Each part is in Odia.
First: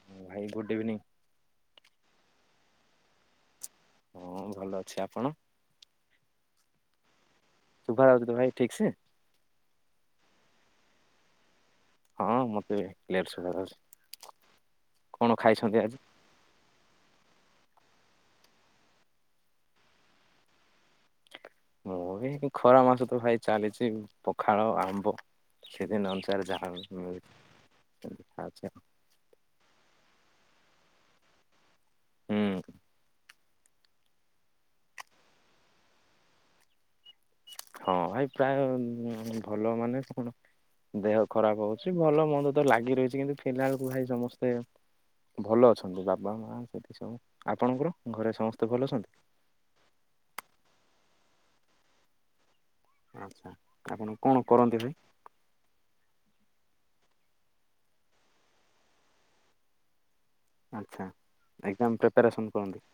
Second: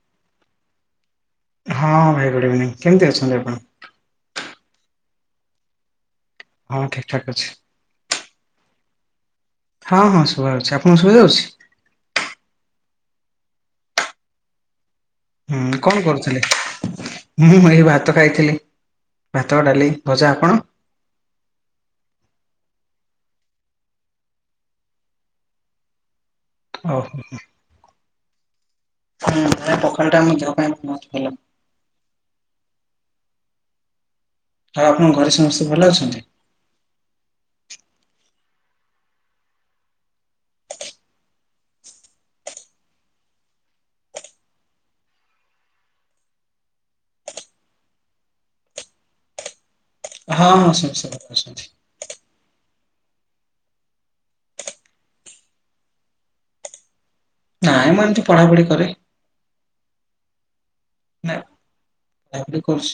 ଭାଇ ଗୁଡ୍ ଇଭିନିଂ। ହଁ ଭାଇ ଗୁଡ଼୍ ଇଭିନିଂ କେମିତି ଅଛନ୍ତି ଆପଣ? ହଁ ଭଲ ଅଛି ଆପଣ? ହଁ ଠିକ୍ ଠାକ ଅଛି। ଶୁଭା ଯାଉଛି ତ ଭାଇ ଠିକ୍ ସେ। ହଁ ହଁ ଶୁଭା ଯାଉଛି ଆପଣଙ୍କୁ ଶୁଭାଯାଉଛି? ହଁ ମତେ କ୍ଳିଅର ଶୁଭଯାଉଛି। ହୁଁ କଣ କରୁ? ମୁଁ ଏଇ ଭାତ ଖାଇଥିଲି ଭାତ ଡାଲି ଭଜା। ଆପଣ? ମୁଁ ବି ଖରା ମାସ ତ ଭାଇ ଚାଲିଛି ପଖାଳ ଆମ୍ବ ସିଜିନି ଅନୁସାରେ ଯା ଆଉଚି ଓହୋ ପ୍ରଣାଳି ଆଉଚି ଆଉ। ହଁ ପଖାଳ ଟା ଆମ ଦେହ ପାଇଁ ବହୁତ ଭଲ। ହୁଁ। ଆଉ ଆପଣଙ୍କ ଘରେ ସମସ୍ତେ ଭଲ ଅଛନ୍ତି? ହଁ ଭାଇ ପ୍ରାୟ ଭଲ ମାନେ କଣ? ଦେହ ଖରାପ ହଉଛି ଭଲ ମନ୍ଦ ତ ଲାଗି ରହିଛି କିନ୍ତୁ ଫିଲାଲ ଭାଇ ସମସ୍ତେ ଭଲ ଅଛନ୍ତି ବାବା ମା ସେଠି ସବୁ ଆପଣଙ୍କର ଘରେ ସମସ୍ତେ ଭଲ ଅଛନ୍ତି? ହଁ ହଁ ସମସ୍ତେ ଭଲ ଅଛନ୍ତି। ଆଚ୍ଛା ଆପଣ କଣ କରନ୍ତି ଏବେ? ନାଇଁ ମୁଁ ଏମିତି ପଢାପଢି କରେ। ଆଚ୍ଛା ନା ଏକ୍ଜାମ ପ୍ରିପାରେସନ୍ ପଢାପଢି କରନ୍ତି? କରୁଛି।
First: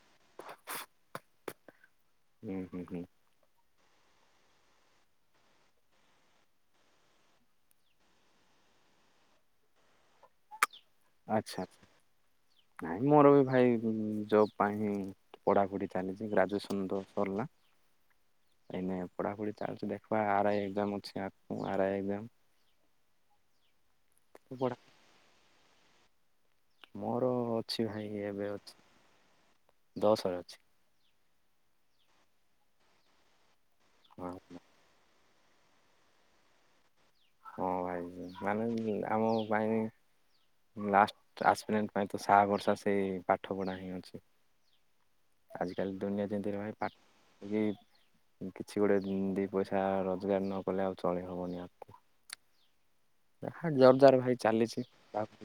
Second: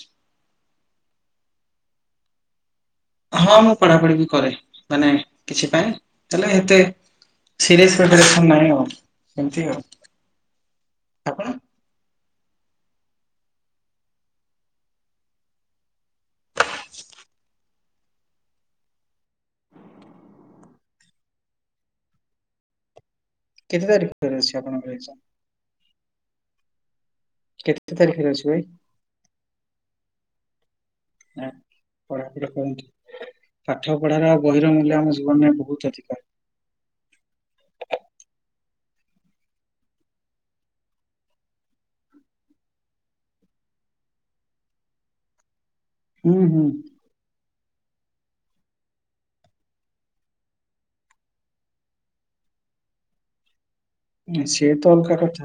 ହୁଁ ହୁଁ ହୁଁ। ହଁ ମୁଁ ପଢ଼ାପଢ଼ି ବି କରେ ମାନେ କିଛି ପାଇଁ ହେଲେ ଏତେ ସିରିଏସ ପ୍ରିପାରେସନ ନାହିଁ ଆଉ ଏମତି ଆଉ। ଆପଣ ଆଚ୍ଛା ଆଛା ନାଇଁ ମୋର ବି ଭାଇ ଜବ ପାଇଁ ପଢାପଢି ଚାଲିଛି ଗ୍ରାଜୁଏସନ ତ ସରିଲା। ଏଇ ନାଇଁ ପଢାପଢି ଚାଲିଛି ଦେଖିବା ଆର ଆଇ ଏକଜାମ ଅଛି ଆରଇ ଏକଜାମ। କେତେ ତାରିଖ ରେ ଅଛି ପଢା ଆପଣଙ୍କର ଏକଦାମ୍? ମୋର ଅଛି କେତେ ଭାଇ ତାରିଖରେ ଏବେ ଅଛି ଭାଇ? ଦଶରେ ଅଛି। ପାଠ ହଁ ପଢାର ଆଉ ବହିର ମୂଲ୍ୟ ଆମ ଜୀବନରେ ବହୁତ ଅଧିକା। ହଁ ଭାଇ ମାନେ ଆମ ପାଇଁ ଲାଷ୍ଟ ଆସପଡଣ୍ଟ ପାଇଁ ତ ସ ବର୍ଷା ସେଇ ପାଠପଢ଼ା ହିଁ ଅଛି। ଆଜିକାଲି ଦୁନିଆ ହୁଁ ଜେମତି ହୁଁ ରହେ ପା ଏ ବି କିଛି ଗୋଟେ ଦି ପଇସା ରୋଜଗାର ନ କଲେ ଆଉ ଚଳି ହବନି ଆ ଯା ହା ଜୋର ଜର ଭାଇ ସିଏ ତ ଚାଲିଛି। ଅଲଗା କଥା।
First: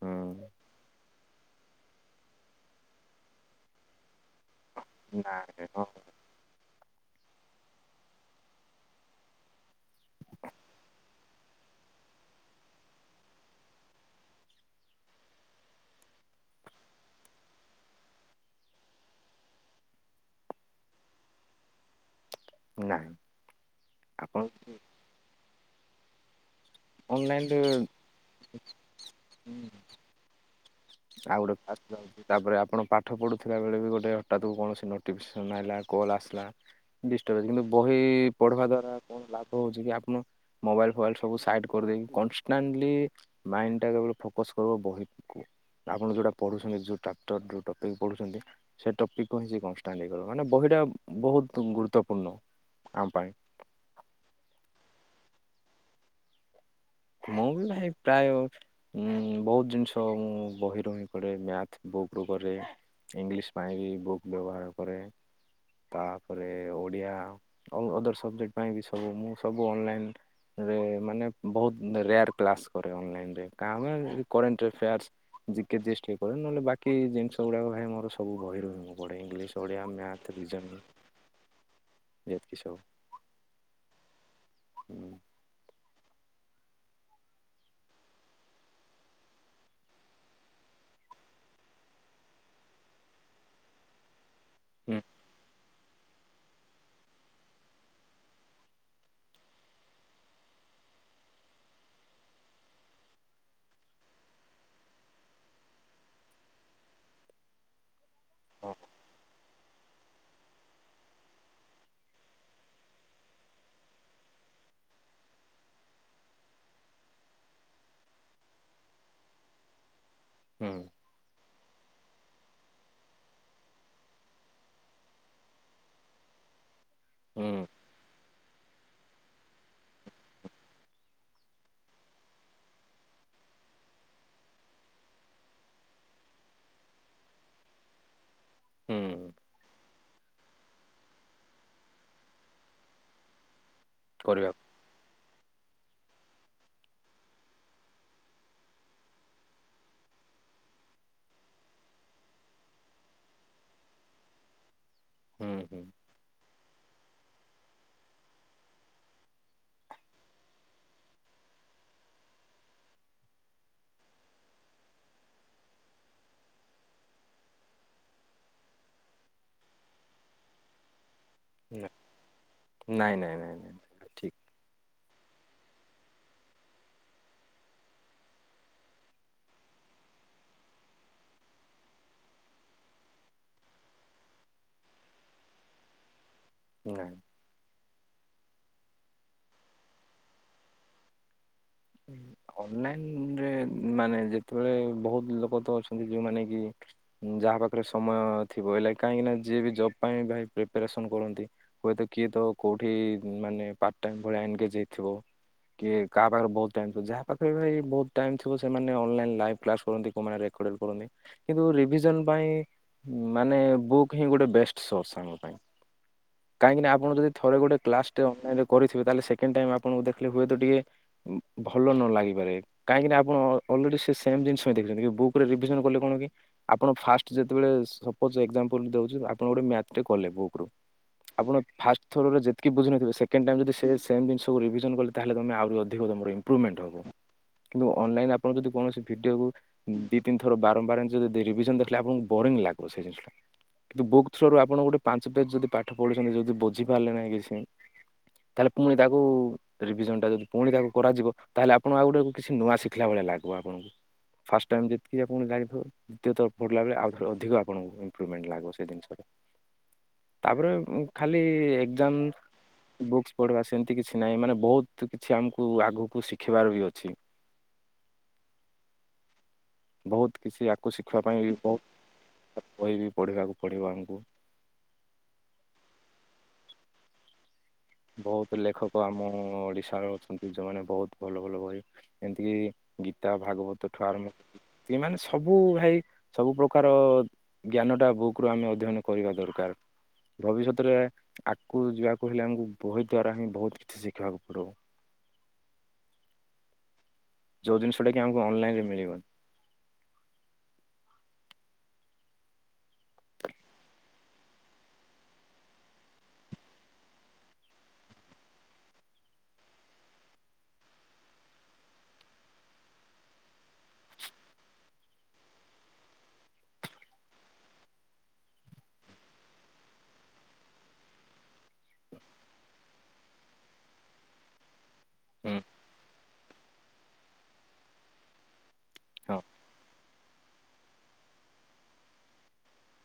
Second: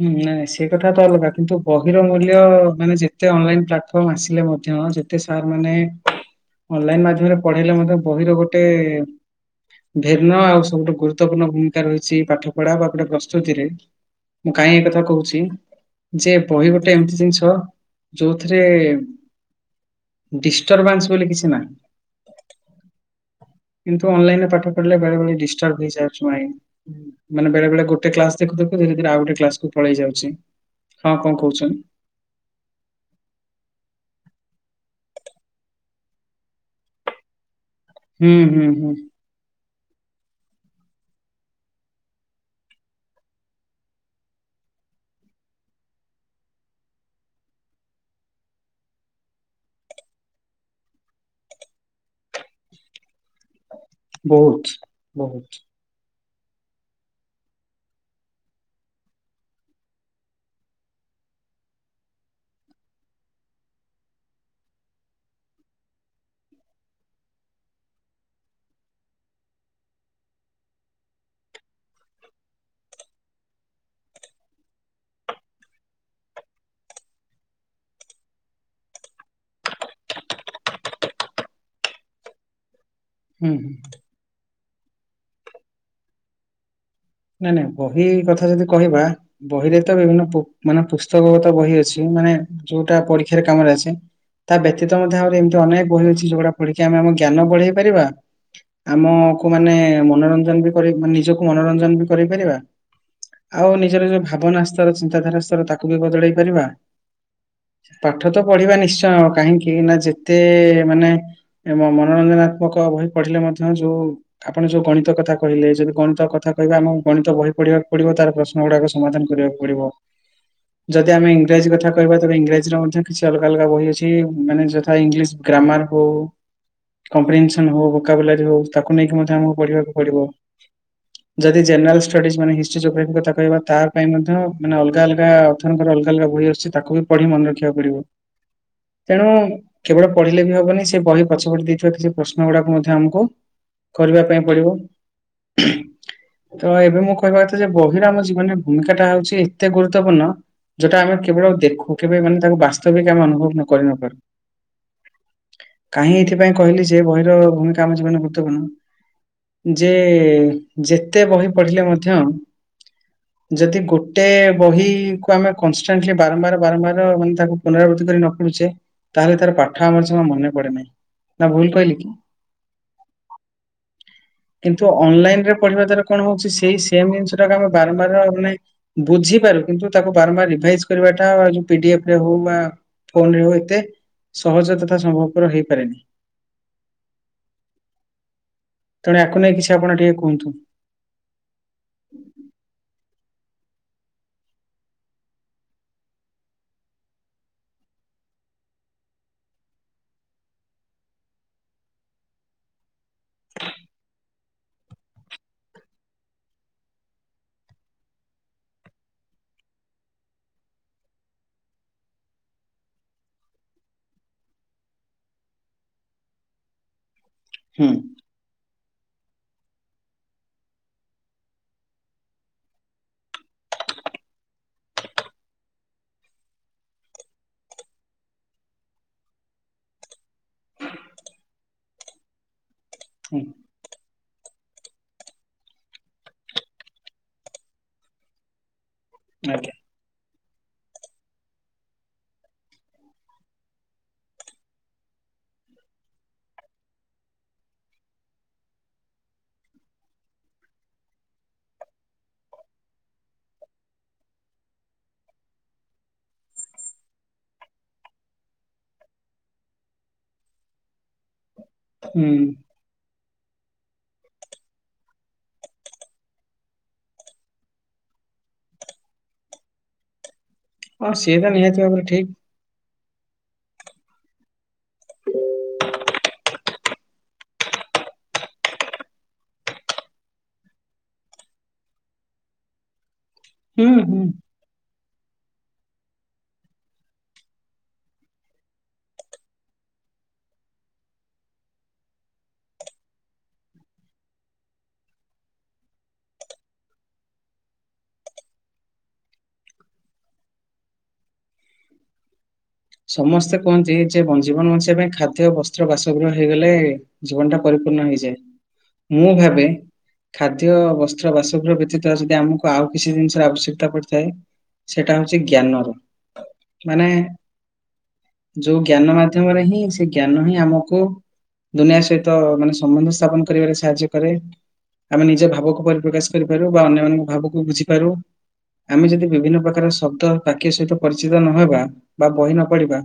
ହୁଁ ନାଇଁ ନାଇଁ ସେଇ କଥା ତ ଅଲଗା କିନ୍ତୁ ବହିର ମୂଲ୍ୟ ମାନେ ଯେତେ ଅନଲାଇନ ପ୍ଲାଟଫର୍ମ ଆସିଲେ ମ ଧ୍ୟ ଯେତେ ସାର୍ ନାଇଁ ମାନେ। ହଁ ଅନଲାଇନ ମାଧ୍ୟମରେ ପଢେଇଲେ ମଧ୍ୟ ବହିର ଗୋଟେ ଭିନ୍ନ ଆଉ ସବୁଠୁ ଗୁରୁ ଗୁରୁତ୍ୱପୂର୍ଣ୍ଣ ଭୂମିକା ରହିଛି ପାଠ ପଢା ବା ଗୋଟେ ପ୍ରସ୍ତୁତିରେ। ମୁଁ କାଇଁ ଏ କଥା କହୁଛି। ଯେ ବହି ଗୋଟେ ଏମିତି ଜିନିଷ ଯୋଉଥିରେ। ଡିଷ୍ଟର୍ବାନ୍ସ ବୋଲି କିଛି ନାହିଁ। ନାହିଁ। କିନ୍ତୁ ଅନଲାଇନ ରେ ପାଠ ପଢିଲେ ବେଳେ ବଳେ ଡିଷ୍ଟର୍ବ ହେଇ ଯାଉଛି ମାଇଣ୍ଡ ମାନେ ଅନଲାଇନରେ ବେଳେ ବେଳେ ଗୋ ଗୋଟେ କ୍ଲାସ ଦେଖୁ ଦେଖୁ ଧୀରେ ଧୀରେ ଆଉ ଗୋଟେ କ୍ଲାସକୁ ପଳେଇ ଯାଉଛି। ହଁ କଣ ଆଉ ଗୋଡେ କହୁଛନ୍ତି? ଫାଷ୍ଟ ଜାଉଛି। ତାପରେ ଆପଣ ପାଠ ପଢୁଥିଲା ବେଳେ ବି ଗୋଟେ ହଠାତ୍ କୁ କୌଣସି ନୋଟିଫିକେସନ୍ ଆଲା କଲ୍ ଆସିଲା। ଡିଷ୍ଟର୍ବ କିନ୍ତୁ ବହି ହୁଁ ପଢିବା ହୁଁ ହୁଁ ଦ୍ଵାରା କଣ ଲାଭ ହଉଛି କି ଆପଣ। ମୋବାଇଲ ଫୋବାଇଲ ସବୁ ସାଇଟ୍ କରିଦେଇକି କନଷ୍ଟାଣ୍ଟଲି। ମାଇଣ୍ଡ ଟା କେବଳ ଫୋକସ କରିବ ବହିକୁ। ଆପଣ ଯୋଉଟା ପଢୁଛନ୍ତି ଯୋଉ ଚାପ୍ଟର ଯୋଉ ଟପିକ୍ ପଢୁଛନ୍ତି। ସେ ଟପିକ୍ କୁ ହିଁ ସେ କଷ୍ଟାଣ୍ଡ ଇଏ କରିବ ମାନେ ବହିଟା ବହୁତ ଗୁରୁତ୍ୱପୂର୍ଣ୍ଣ ଆମ ପାଇଁ। ବହୁତ ବହୁତ। ମୁଁ ବି ଭାଇ ପ୍ରାୟ। ଉଁ ବହୁତ ଜିନିଷ ମୁଁ ବହିରୁ ହିଁ କରେ ମ୍ୟାଥ୍ ବୁକ ରୁ କରେ। ଇଂଲିଶ ପାଇଁ ବି ବୁକ୍ ବ୍ୟବହାର କରେ। ତାପରେ ଓଡ଼ିଆ ଅ ଅଦର ସବଜେକ୍ଟ ପାଇଁ ବି ସବୁ ମୁଁ ସବୁ ଅନଲାଇନ୍। ରେ ମାନେ ବହୁତ ରେୟାର କ୍ଲାସ କରେ ଅନଲାଇନରେ କାଇଁ ନା ଏଇ କରେଣ୍ଟ ଏଫେୟାର୍ସ। ଜ କେ ଜିଷ୍ଟ ଟିକେ କହିବେ ନହେଲେ ବାକି ଜିନିଷ ଗୁଡା ଭାଇ ମୋର ସବୁ ବହି ରୁ ହିଁ। ମୁ ପଢ଼େ ଇଂଲି୍ସ ଓଡିଆ ମ୍ୟାଥ୍ ରିଜୋନିଂ। ଯେତିକି ସବୁ। ହୁଁ ହୁଁ। ହୁଁ। ନାଇଁ ନାଇଁ ବହି କଥା ଯଦି କହିବା। ବହିରେ ତ ବିଭିନ୍ନ ପୁ ମାନେ ପୁସ୍ତକ ଗତ ବହି ଅଛି ମାନେ। ଯୋଉଟା ପରୀକ୍ଷାର କାମରେ ଆସେ ତା ହୁଁ ବ୍ୟତୀତ ମଧ୍ୟ ଆଉରି ଏମତି। ଅନେକ ବହି ଅଛି ଯୋଉଗୁଡା ପଢିକି ଆମେ ଆମ ଜ୍ଞାନ ବଢେଇ ପାରିବା। ଆମକୁ ମାନେ ମନୋରଞ୍ଜନ ବି କରେଇ ମାନେ ନିଜକୁ ମନୋରଞ୍ଜନ ବି କରେଇ ପାରିବା। ଆଉ ନିଜର ଯୋଉ ଭାବନା ସ୍ଥର ଚିନ୍ତାଧାରା ସ୍ଥର ତାକୁ ବି ବଦଳେଇ ପାରିବା। ପାଠ ତ ପଢିବା ନିଶ୍ଚୟ କାହିଁକି ନା ଯେତେ ମାନେ। ଏବଂ ମନୋରଞ୍ଜନାତ୍ମକ ବହି ପଢ଼ିଲେ ମଧ୍ୟ ଯୋଉ। ଆପଣ ଯୋଉ ଗଣିତ କଥା କହିଲେ ଯଦି ଗଣିତ କଥା କହିବାେ ଆମ। ଗଣିତ ବହି ପଢିବାକୁ ପଡିବ ତାର ପ୍ରଶ୍ନ ଗୁଡାକ ସମାଧାନ କରିବାକୁ ପଡିବ। ହୁଁ। ଯଦି ଆମେ ଇଂରାଜୀ କଥା କହିବା ତେବେ ଇଂରାଜୀର ମଧ୍ୟ କିଛି ଅଲଗା ଅଲଗା ବହି ଅଛି ମାନେ ଯଥା ଇଂଲିଶ୍ ଗ୍ରାମାର ହଉ। କପିଟିନ୍ସନ୍ ହଉ ମୁକାବିଲାରୀ ହଉ ତାକୁ ନେଇକି ମଧ୍ୟ ଆମକୁ ପଢିବାକୁ ପଡିବ ଯଦି ଜେନେରାଲ୍ ଷ୍ଟଡିଜ ମାନେ ହିଷ୍ଟ୍ରି ଜୋଗ୍ରାି କହିବା ତା ପାଇଁ ମଧ୍ୟ ମାନେ ଅଲଗା ଅଲଗା ଅଥରଙ୍କର ଅଲଗା ଅଲଗା ବହି ଆସଛି ତାକୁ ବି ପଢି ମନେ ରଖିବା ପଡ଼ିବ ତେଣୁ ହୁଁ କେବଳ ପଢ଼ିଲେ ବି ହବନି ସେ ବହି ପଛ ପଟି ଦେଇଥିବା କିଛି ପ୍ରଶ୍ନ ଗୁଡା ମଧ୍ୟ ଆମକୁ କରିବା ପାଇଁ ପଡିବ ହୁ ତ ଏବେ ମୁଁ କହିବା କଥା ଯେ ବହିର ଆମ ଜୀବନରେ ଭୂମିକା ଟା ହଉଛି ଏତେ ଗୁରୁତ୍ୱପୂର୍ଣ୍ଣ ଯଉଟା ଆମେ କେବଳ ଦେଖୁ କେବେ ମାନେ ତାକୁ ବାସ୍ତବିକ ଆମେ ଅନୁଭବ କରି ନପାରୁ ହୁଁ ହୁଁ। କାହିଁ ଏଥିପାଇ କହିଲି ଯେ ବହିର ଭୂମିକା ଆମ ଜିବନ ଗୁରୁତ୍ୱପୂର୍ଣ୍ଣ ଯେ ଯେତେ ବହି ପଢିଲେ ମଧ୍ୟ ଯଦି ଗୋଟେ ବହିକୁ ଆମେ କଷ୍ଟାଣ୍ଟଲି ବାରମ୍ବାର ବାରମ୍ବାର ମାନେ ତାକୁ ପୁନରାବୃତ୍ତି କରି ନ ପଡୁଛେ ତାହେଲେ ତାର ପାଠ ଆମର ଜମା ମନେ ପଡେ ନାହିଁ ନା ଭୁଲ କହିଲି କି ନାଇଁ ନାଇଁ ନାଇଁ ନାଇଁ ଠିକ୍ କିନ୍ତୁ ଅନଲାଇନ ରେ ପଢିବା ଦ୍ଵାରା କଣ ହଉଛି ସେଇ ସେମ ଜିନିଷ ଟାକୁ ଆମେ ବାରମ୍ବାର ମାନେ ବୁଝିପାରୁ କିନ୍ତୁ ତାକୁ ବାରମ୍ବାର ରିଭାଇଜ କରିବାଟା ପିଡି ଅଫ ରେ ହଉ ବା ଫୋନ ରେ ଆଉ ଏତେ ସହଜ ତଥା ସମ୍ଭବପର ହେଇପାରେନି। ନାଁ ତେଣୁ ୟାକୁ ନେଇଁ କିଛିଆପଣ ଟିକେ କୁହନ୍ତୁ ଅନଲାଇନ ରେ ମାନେ ଯେତେବେଳେ ବହୁତ ଲୋକ ତ ଅଛନ୍ତି ଯୋଉମାନେ କି ଯାହା ପାଖରେ ସମୟ ଥିବ ହେ ଲ କାହିଁକିନା ଯିଏ ବି ଜବ୍ ପାଇଁ ଭାଇ ପ୍ରିପାରେସନ୍ କରନ୍ତି ହୁଏତ କିଏ ତ କୋଉଠି ମାନେ ପାର୍ଟଟାଇମି ଭଳିଆ ଏନେଙ୍ଗେଜ ହେଇଥିବ। କିଏ କାହା ପାଖରେ ବହୁତ ଯାହା ପାଖରେ ବି ବୋହୁତ ଟାଇମି ଥିବ ସେମାନେ ଅନ୍ଲାଇନ୍ ଲାଇଫ କ୍ଲାସ୍ କରନ୍ତି କୋଉମାନେ ରେକଡ୍ ବି କରନ୍ତି କିନ୍ତୁ ରିଭିଜନ ପାଇଁ ମାନେ ବୁକ୍ ହିଁ ଗୋଟେ ବେଷ୍ଟ ସୋର୍ସ ଆମ ପାଇଁ। କାହିଁକିନା ଆପଣ ଯଦି ଥରେ ଗୋଟେ ହୁଁ କ୍ଲାସ ଟେ ଅନଲାଇନରେ କରିଥିବେ ତାେଲେ ସେକେଣ୍ଡ ଟାଇମ୍ ଆପଣଙ୍କୁ ଦେଖିଲେ ହୁଏତ ଟିକେ ଉଁ, ଭଲ ନ ଲାଗିପାରେ କାହିଁକିନା ଆପଣ ଅ ଅଲରେଡି ସେ ସେମେ ଜିନିଷ ହିଁ ଦେଖିଛନ୍ତି କିନ୍ତୁ ବୁକୁରେ ରିଭିଜନ କଲେ କଣ କି ଆପଣ ଫାଷ୍ଟ ଯେତେବେଳେ ସପୋଜ ଏକ୍ଜାମପଲେ ଦଉଚି ଆପଣ ଗୋଟେ ମ୍ୟାଥ ଟେ କଲେ ବୁକ୍ ରୁ ଆପଣ ଫାଷ୍ଟ ଥରରେ ଯେ କି ବୁଝିନଥିବ ହୁଁ ସେକେଣ୍ଡ ଟାଇମ ଯଦି ସେ ସେମ୍ ଜିନିଷକୁ ରିଭିନ କଲେ ତାହେଲେ ତମେ ଆହୁରି ଅଧିକ ତମର ଇପ୍ରଭେଣ୍ଟ ହବ କିନ୍ତୁ ଅନଲାଇନ ଆପଣ ଯଦି କୌଣସି ଭିଡିଓକୁ ଆଜ୍ଞା ଦି ତିନି ଥର ବାରମ୍ବାର ଆମେ ଯଦି ଦେ ରିଭିଜନ ଦେଖିଲେ ଆପଣଙ୍କୁ ବରିଙ୍ଗ ଲାଗିବ ସେଇ ଜିନିଷଟା କିନ୍ତୁ ବୁକ୍ ଥ୍ରୋ ରୁ ଆପଣ ଗୋଟେ ପାଞ୍ଚ ପେଜ ଯଦି ପାଠ ପଢିଛନ୍ତି ଯଦି ବୁଝିପାରିଲେ ନାହିଁ କିଛି ତାହେଲେ ପୁଣି ତାକୁ ରିଭିଜନ ଟା ଯଦି ପୁଣି ତାକୁ କରାଯିବ ତାହେଲେ ଆପଣଙ୍କୁ ଆଉ ଗୋଟେ କିଛି ନୂଆ ଶିଖିଲା ଭଳିଆ ଲାଗିବ ଆପଣଙ୍କୁ ଫାଷ୍ଟ ଟାଇମ ଯେତିକି ଆପଣ ଜାଇଥିବ ଦ୍ୱିତୀୟଥର ପଢ଼ିଲା ବେଳେ ଆଉଥରେ ଅଧିକ ଆପଣଙ୍କୁ ଇମ୍ପ୍ରଭମେଣ୍ଟ ଲାଗିଵ ସେ ଜିନିସ ରେ ତାପରେ ଉ - ଖାଲି ଦେନ୍ ହୁଁ ବୁକ୍ସ ପଢିବା ସେମିତି କିଛି ନାହିଁ ମାନେ ବହୁତ କିଛି ଆମକୁ ଆଗକୁ କୁ ଶିଖିବାର ବି ଅଛି ବହୁତ କିଛିୟକୁ ହଁ ଶିଖିବା ସିଏ ତ ପାଇଁ ନିହାତି ଭାବରେ ଠିକ ବହୁତ କହିବି ପଢ଼ିବାକୁ ପଡ଼ିବ ଆମକୁ। ବହୁତ ଲେଖକ ଆମ ଓଡ଼ିଶାର ଅଛନ୍ତି ଯୋଉମାନେ ବହୁତ ଭଲ ଭଲ ବହି ଏମତିକି ଗୀତା ହୁଁ ଭାଗବତ ହୁଁ ଠୁଆର ମତେ ଏ ମାନେ ସବୁ ଭାଇ ସବୁ ପ୍ରକାର ଜ୍ଞାନଟା ବୁକ୍ରୁ ଆମେ ଅଧ୍ୟୟନ କରିବା ଦରକାର। ଭବିଷ୍ୟତରେ ଆଗକୁ ଯିବାକୁ ହେଲେ ଆମକୁ ବହି ଦ୍ଵାରା ହିଁ ବହୁତ କିଛି ଶିଖିବାକୁ ପଡଉ। ଯେଉଁ ଜିନିଶ ଟା କି ଆମକୁ ଅନାଇନରେ ମିଳିବନି। ସମସ୍ତେ କୁହନ୍ତି ଯେ ଜୀବନ ବଞ୍ଚିବା ପାଇଁ ଖାଦ୍ୟ ବସ୍ତ୍ର ବାସଗୃହ ହେଇଗଲେ ଜୀବନଟା ପରିପୂର୍ଣ୍ଣ ହେଇଯାଏ ମୁଁ ଭାବେ ଖାଦ୍ୟ ବସ୍ତ୍ର ବାସଗୃହ ବ୍ୟତୀତ ଯଦି ଆମକୁ ଆଉ କିଛି ଜିନିଷର ଆବଶ୍ୟକତା ପଡ଼ିଥାଏ ସେଟା ହଉଛି ଜ୍ଞାନ ର ମାନେ ଯୋଉ ଜ୍ଞାନ ମାଧ୍ୟମରେ ହିଁ ସେ ଜ୍ଞାନ ହିଁ ଆମକୁ ଦୁନିଆ ସହିତ ମାନେ ସମ୍ବନ୍ଧ ସ୍ଥାପନ କରିବାରେ ସାହାଯ୍ୟ କରେ ଆମେ ନିଜ ଭାବକୁ ପରିପ୍ରକାଶ କରିପାରୁ ବା ଅନ୍ୟମାନଙ୍କ ଭାବକୁ ବୁଝିପାରୁ ଆମେ ଯଦି ହଁ ବିଭିନ୍ନ ପ୍ରକାର ଶବ୍ଦ ବାକ୍ୟ ସହିତ ପରିଚିତ ନହବା ବା ବହି ନପଡିବା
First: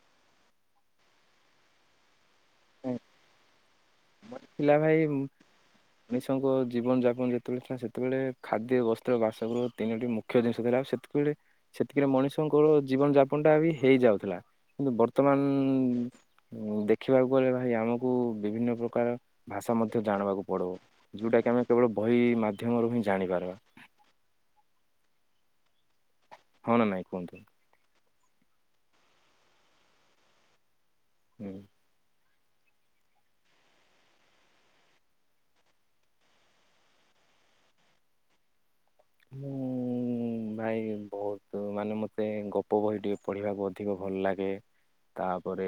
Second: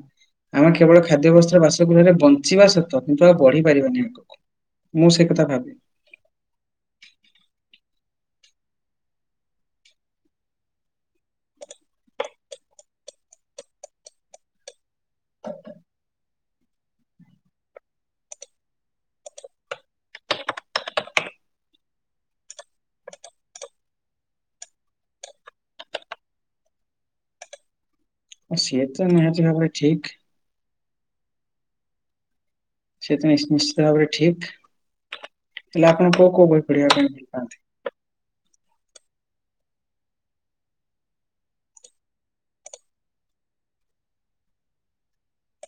ଆମେ କେବଳ ଖାଦ୍ୟବସ୍ଥାର ବାସଗୃହରେ ବଞ୍ଚିବା ସତ କିନ୍ତୁ ଆଉ ବଢି ପାରିବାନି ଆମେ ମୋର ଥିଲା ଭାଇ ମ ମଣିଷଙ୍କ ଜୀବନଯାପନ ଯେତେବେଳେ ଥିଲା ସେତେବେଳେ ଖାଦ୍ୟ ବସ୍ତ୍ର ବାସଗୃହ ତିନୋଟି ମୁ ମୁଖ୍ୟ ଜିନିଷ ଥିଲା ଆଉ ସେତିକିବେଳେ ସେତିକିରେ ମଣିଷଙ୍କର ଜୀବନ ଯାପନଟା ବି ହେଇଯାଉଥିଲା। କିନ୍ତୁ ବର୍ତ୍ତମାନ ଦେଖିବାକୁ ଗଲେ ଭାଇ ଆମକୁ ବିଭିନ୍ନ ପ୍ରକାର ପ୍ରକାର ଭାଷା ମଧ୍ୟ ଜାଣିବାକୁ ପଡିବ ଯଉଟାକି ଆମେ କେବଳ ବହି ମାଧ୍ୟମରୁ ହିଁ ଜାଣିପାରିବା? ହଁ ନା ନାଇଁ କୁହନ୍ତୁ? ଆଉ ସିଏ ତ ନିହାତି ଭାବରେ ଠିକ। ହୁଁ। ସେଥି ନିଶ୍ଚିତ ଭାବରେ ଠିକ ହେଲେ ଆପଣ କୋଉ କୋଉ ବହି ପଢିବା ପାଇଁ ଭଲ ପାଆନ୍ତି। ହୁଁ। ଭାଇ ବହୁତ ମାନେ ମୋତେ ଗପ ବହି ଟିକଏ ପଢ଼ିବାକୁ ଅଧିକ ଭଲ ଲାଗେ। ତାପରେ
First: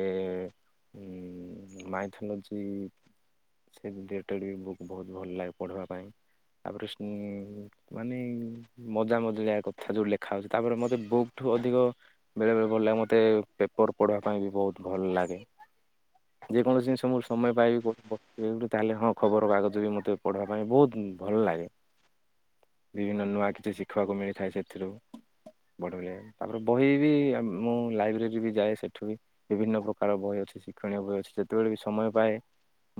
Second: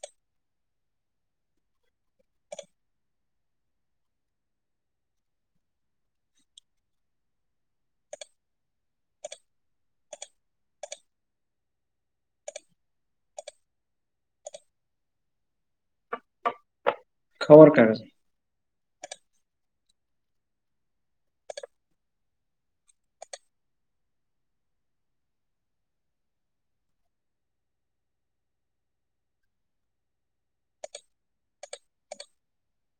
ଉଁ ମାଇଥନୋଜି ସେ ଟେଡ଼୍ ବି ବୁକ୍ ବହୁତ ଭଲ ଲାଗେ ପଢ଼ିବା ପାଇଁ ତାପରେ ମାନେ ମଜା ମଜାଳିଆକଥା ଯୋଉ ଲେଖା ହେଉଛି ତାପରେ ମୋତେ ବୁକଠୁ ଅଧିକ ବେଳେବେେଳେ ଭଲ ଲାଗେ ମୋତେ ପେପର୍ ପଢ଼ିବା ପାଇଁ ବି ବହୁତ ଭଲ ଲାଗେ? ଯେକୌଣ ଜିନିଷ ମୁ ସମୟ ଖବର ପାଇ କାଗଜ। ବିି ତାହେଲେ ହଁ ଖବରକାଗଜ ବି ମୋତେ ପଢ଼ିବା ପାଇଁ ବହୁତ ଭଲ ଲାଗେ ବିଭିନ୍ନ ନୂଆ କିଛି ଶିଖିବାକୁ ମିଳିଥାଏ ସେଥିରୁ ବଢି ଭଳିଆ ତାପରେ ବହି ବି ମୁଁ ଲାଇବ୍ରେରୀରେ ବି ଯାଏ ସେଠୁ ବି ବିଭିନ୍ନ ପ୍ରକାର ବହି ଅଛି ଶିକ୍ଷଣୀୟ ବହି ଅଛି ଯେତେବେଳେ ବି ସମୟ ପାଏ।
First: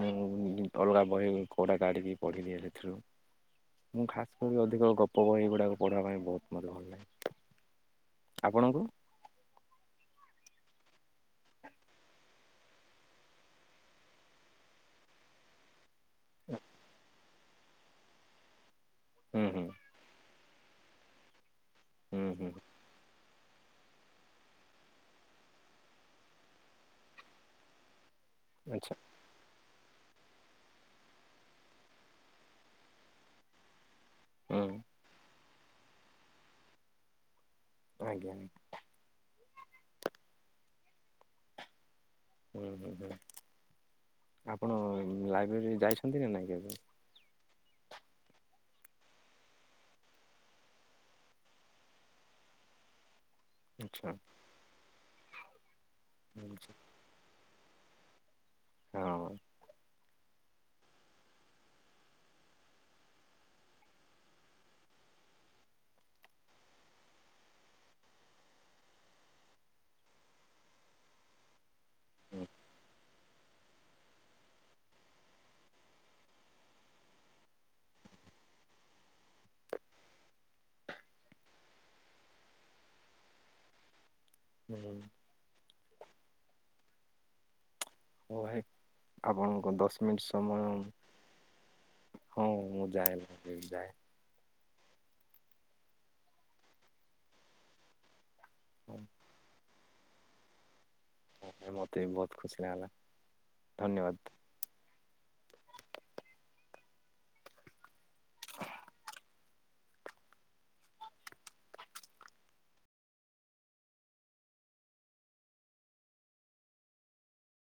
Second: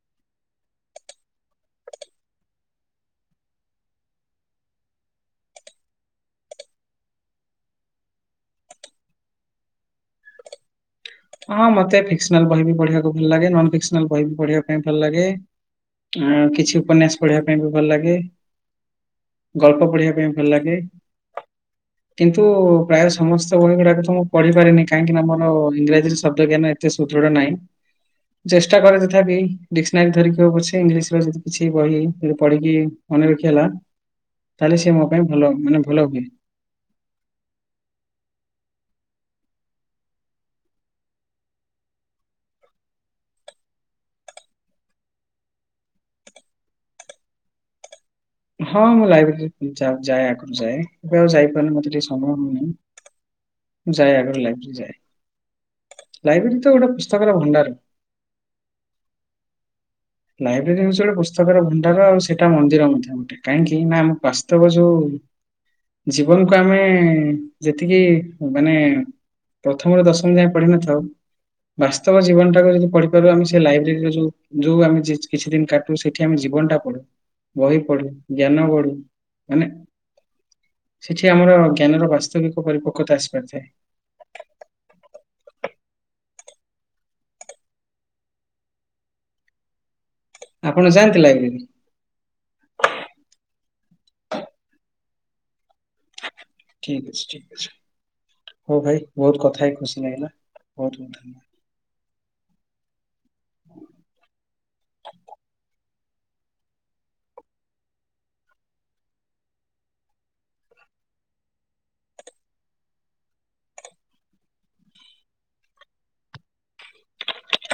ମୁଁ ଅଲଗା ବହି କଉଡ଼ା କାଢ଼ିକି ପଢ଼ିଲି ସେଥିରୁ ମୁଁ ଖାସ୍ ମୁଁ ବି ଅଧିକ ଗପ ବହିଗୁଡ଼ାକ ପଢ଼ିବା ପାଇଁ ବହୁତ ମତ ଭଲଲାଗେ ଆପଣଙ୍କୁ ହଁ ମତେ ଫିକସନାଲ ବହି ବି ପଢିବାକୁ ଭଲ ଲାଗେ ନନ ଫିକ୍ସନାଲ ବହି ବି ପଢିବା ପାଇଁ ଭଲ ଲାଗେ। ଆ କିଛି ଉପନ୍ୟାସ ପଢିବା ପାଇଁ ବି ଭଲ ଲାଗେ ହୁଁ ହୁଁ ଗଳ୍ପ ପଢିବା ପାଇଁ। ଭଲ ଲାଗେ ହୁଁ କିନ୍ତୁ ହୁଁ ପ୍ରାୟ ସମସ୍ତ ବହି ଗୁଡାକ ତ ମୁଁ ପଢି ପାରିନି କାହିଁକିନା ମୋର ଇଂରାଜୀରେ ଶବ୍ଦ ଜ୍ଞାନ ଏତେ ସୁଦୃଢ ନାହିଁ ଚେଷ୍ଟା ଆଚ୍ଛା କରେ ଡିସନାରୀ ଧରିକି ହଉ ପଛେ ଇଂଲିଶ ଯଦି କିଛି ବହି ଯି ପଢିକି ମନେ ରଖି ହେଲା। ହୁଁ ତାହେଲେ ସିଏ ମୋ ପାଇଁ ଭଲ ମାନେ ଭଲ ହୁଏ। ଆଜ୍ଞା। ହୁଁ ହୁଁ ହୁଁ ଆପଣ ଲାଇବ୍ରେରୀରେ ଯାଇଛନ୍ତି ନା ନାଇଁ କେବେ? ହଁ ମୁଁ ଲାଇବ୍ରେରୀ ଯାଏ ଆଗରୁ ଯାଏ ଏବେ ଆଉ ଯାଇପାରୁନି ମତେ ଟିକେ ସମୟ ହଉନିଁ। ମୁ ଆଚ୍ଛା ଯାଏ ଆଗରୁ ଲାଇବ୍ରେରୀ ଯାଏ ଲାଇବ୍ରେରୀ ଆଚ୍ଛା। ତ ଗୋଟେ ପୁସ୍ତକର ଭଣ୍ଡାର। ହଁ। ଲାଇବ୍ରେରୀ ହଉଛି ଗୋଟେ ପୁସ୍ତକର ଭଣ୍ଡାର ଆଉ ସେଇଟା ମନ୍ଦିର ମଧ୍ୟ ଗୋଟେ କାହିଁକି ନା ଆମ ବାସ୍ତବ ଯୋଉ ଜୀବନକୁ ଆମେ ଯେତିକି ମାନେ ପ୍ରଥମରୁ ଦଶମ ଯାଏଁ ପଢିନଥାଉ। ବାସ୍ତବ ଜୀବନଟାକୁ ଯଦି ପଢିପାରୁ ଆମେ ସେ ଲାଇବ୍ରେରୀରେ ଯୋଉ ଯୋଉ ଆମେ କିଛି କିଛି ଦିନ କାଟୁ ସେଠି ଆମ ଜୀବନଟା ପଡୁ ବହି ପଢୁ ଜ୍ଞାନ ବଢୁ ମାନେ ସେଠି ଆମର ଜ୍ଞାନର ବାସ୍ତବିକ ପରିପକ୍ୱତା ଆସିପାରିଥାଏ। ହୁଁ। ହୋଉ ଭାଇ ଆପଣଙ୍କୁ ଦୋସ ଟ ସମୟ ଆପଣ ଯାଆନ୍ତି ଲଇବ୍ରେରି? ହଁ ମୁଁ ଯାଏ ଲାଇବ୍ରେରି ଯାଏ। ଠିକ୍ ଅଛି ଠିକ୍ ଅଛି ହୋଉ ହଁ ଭାଇ ବୋହୁତ କଥା ହେଲି ଖୁସି ଲାଗିଲା ବୋହୁତ ବୋହୁତ ଧନ୍ୟବାଦ। କଥା ହେଇକି ମତେ ବି ବୋହୁତ ଖୁସି ଲାଗାଲା ଧନ୍ୟବାଦ।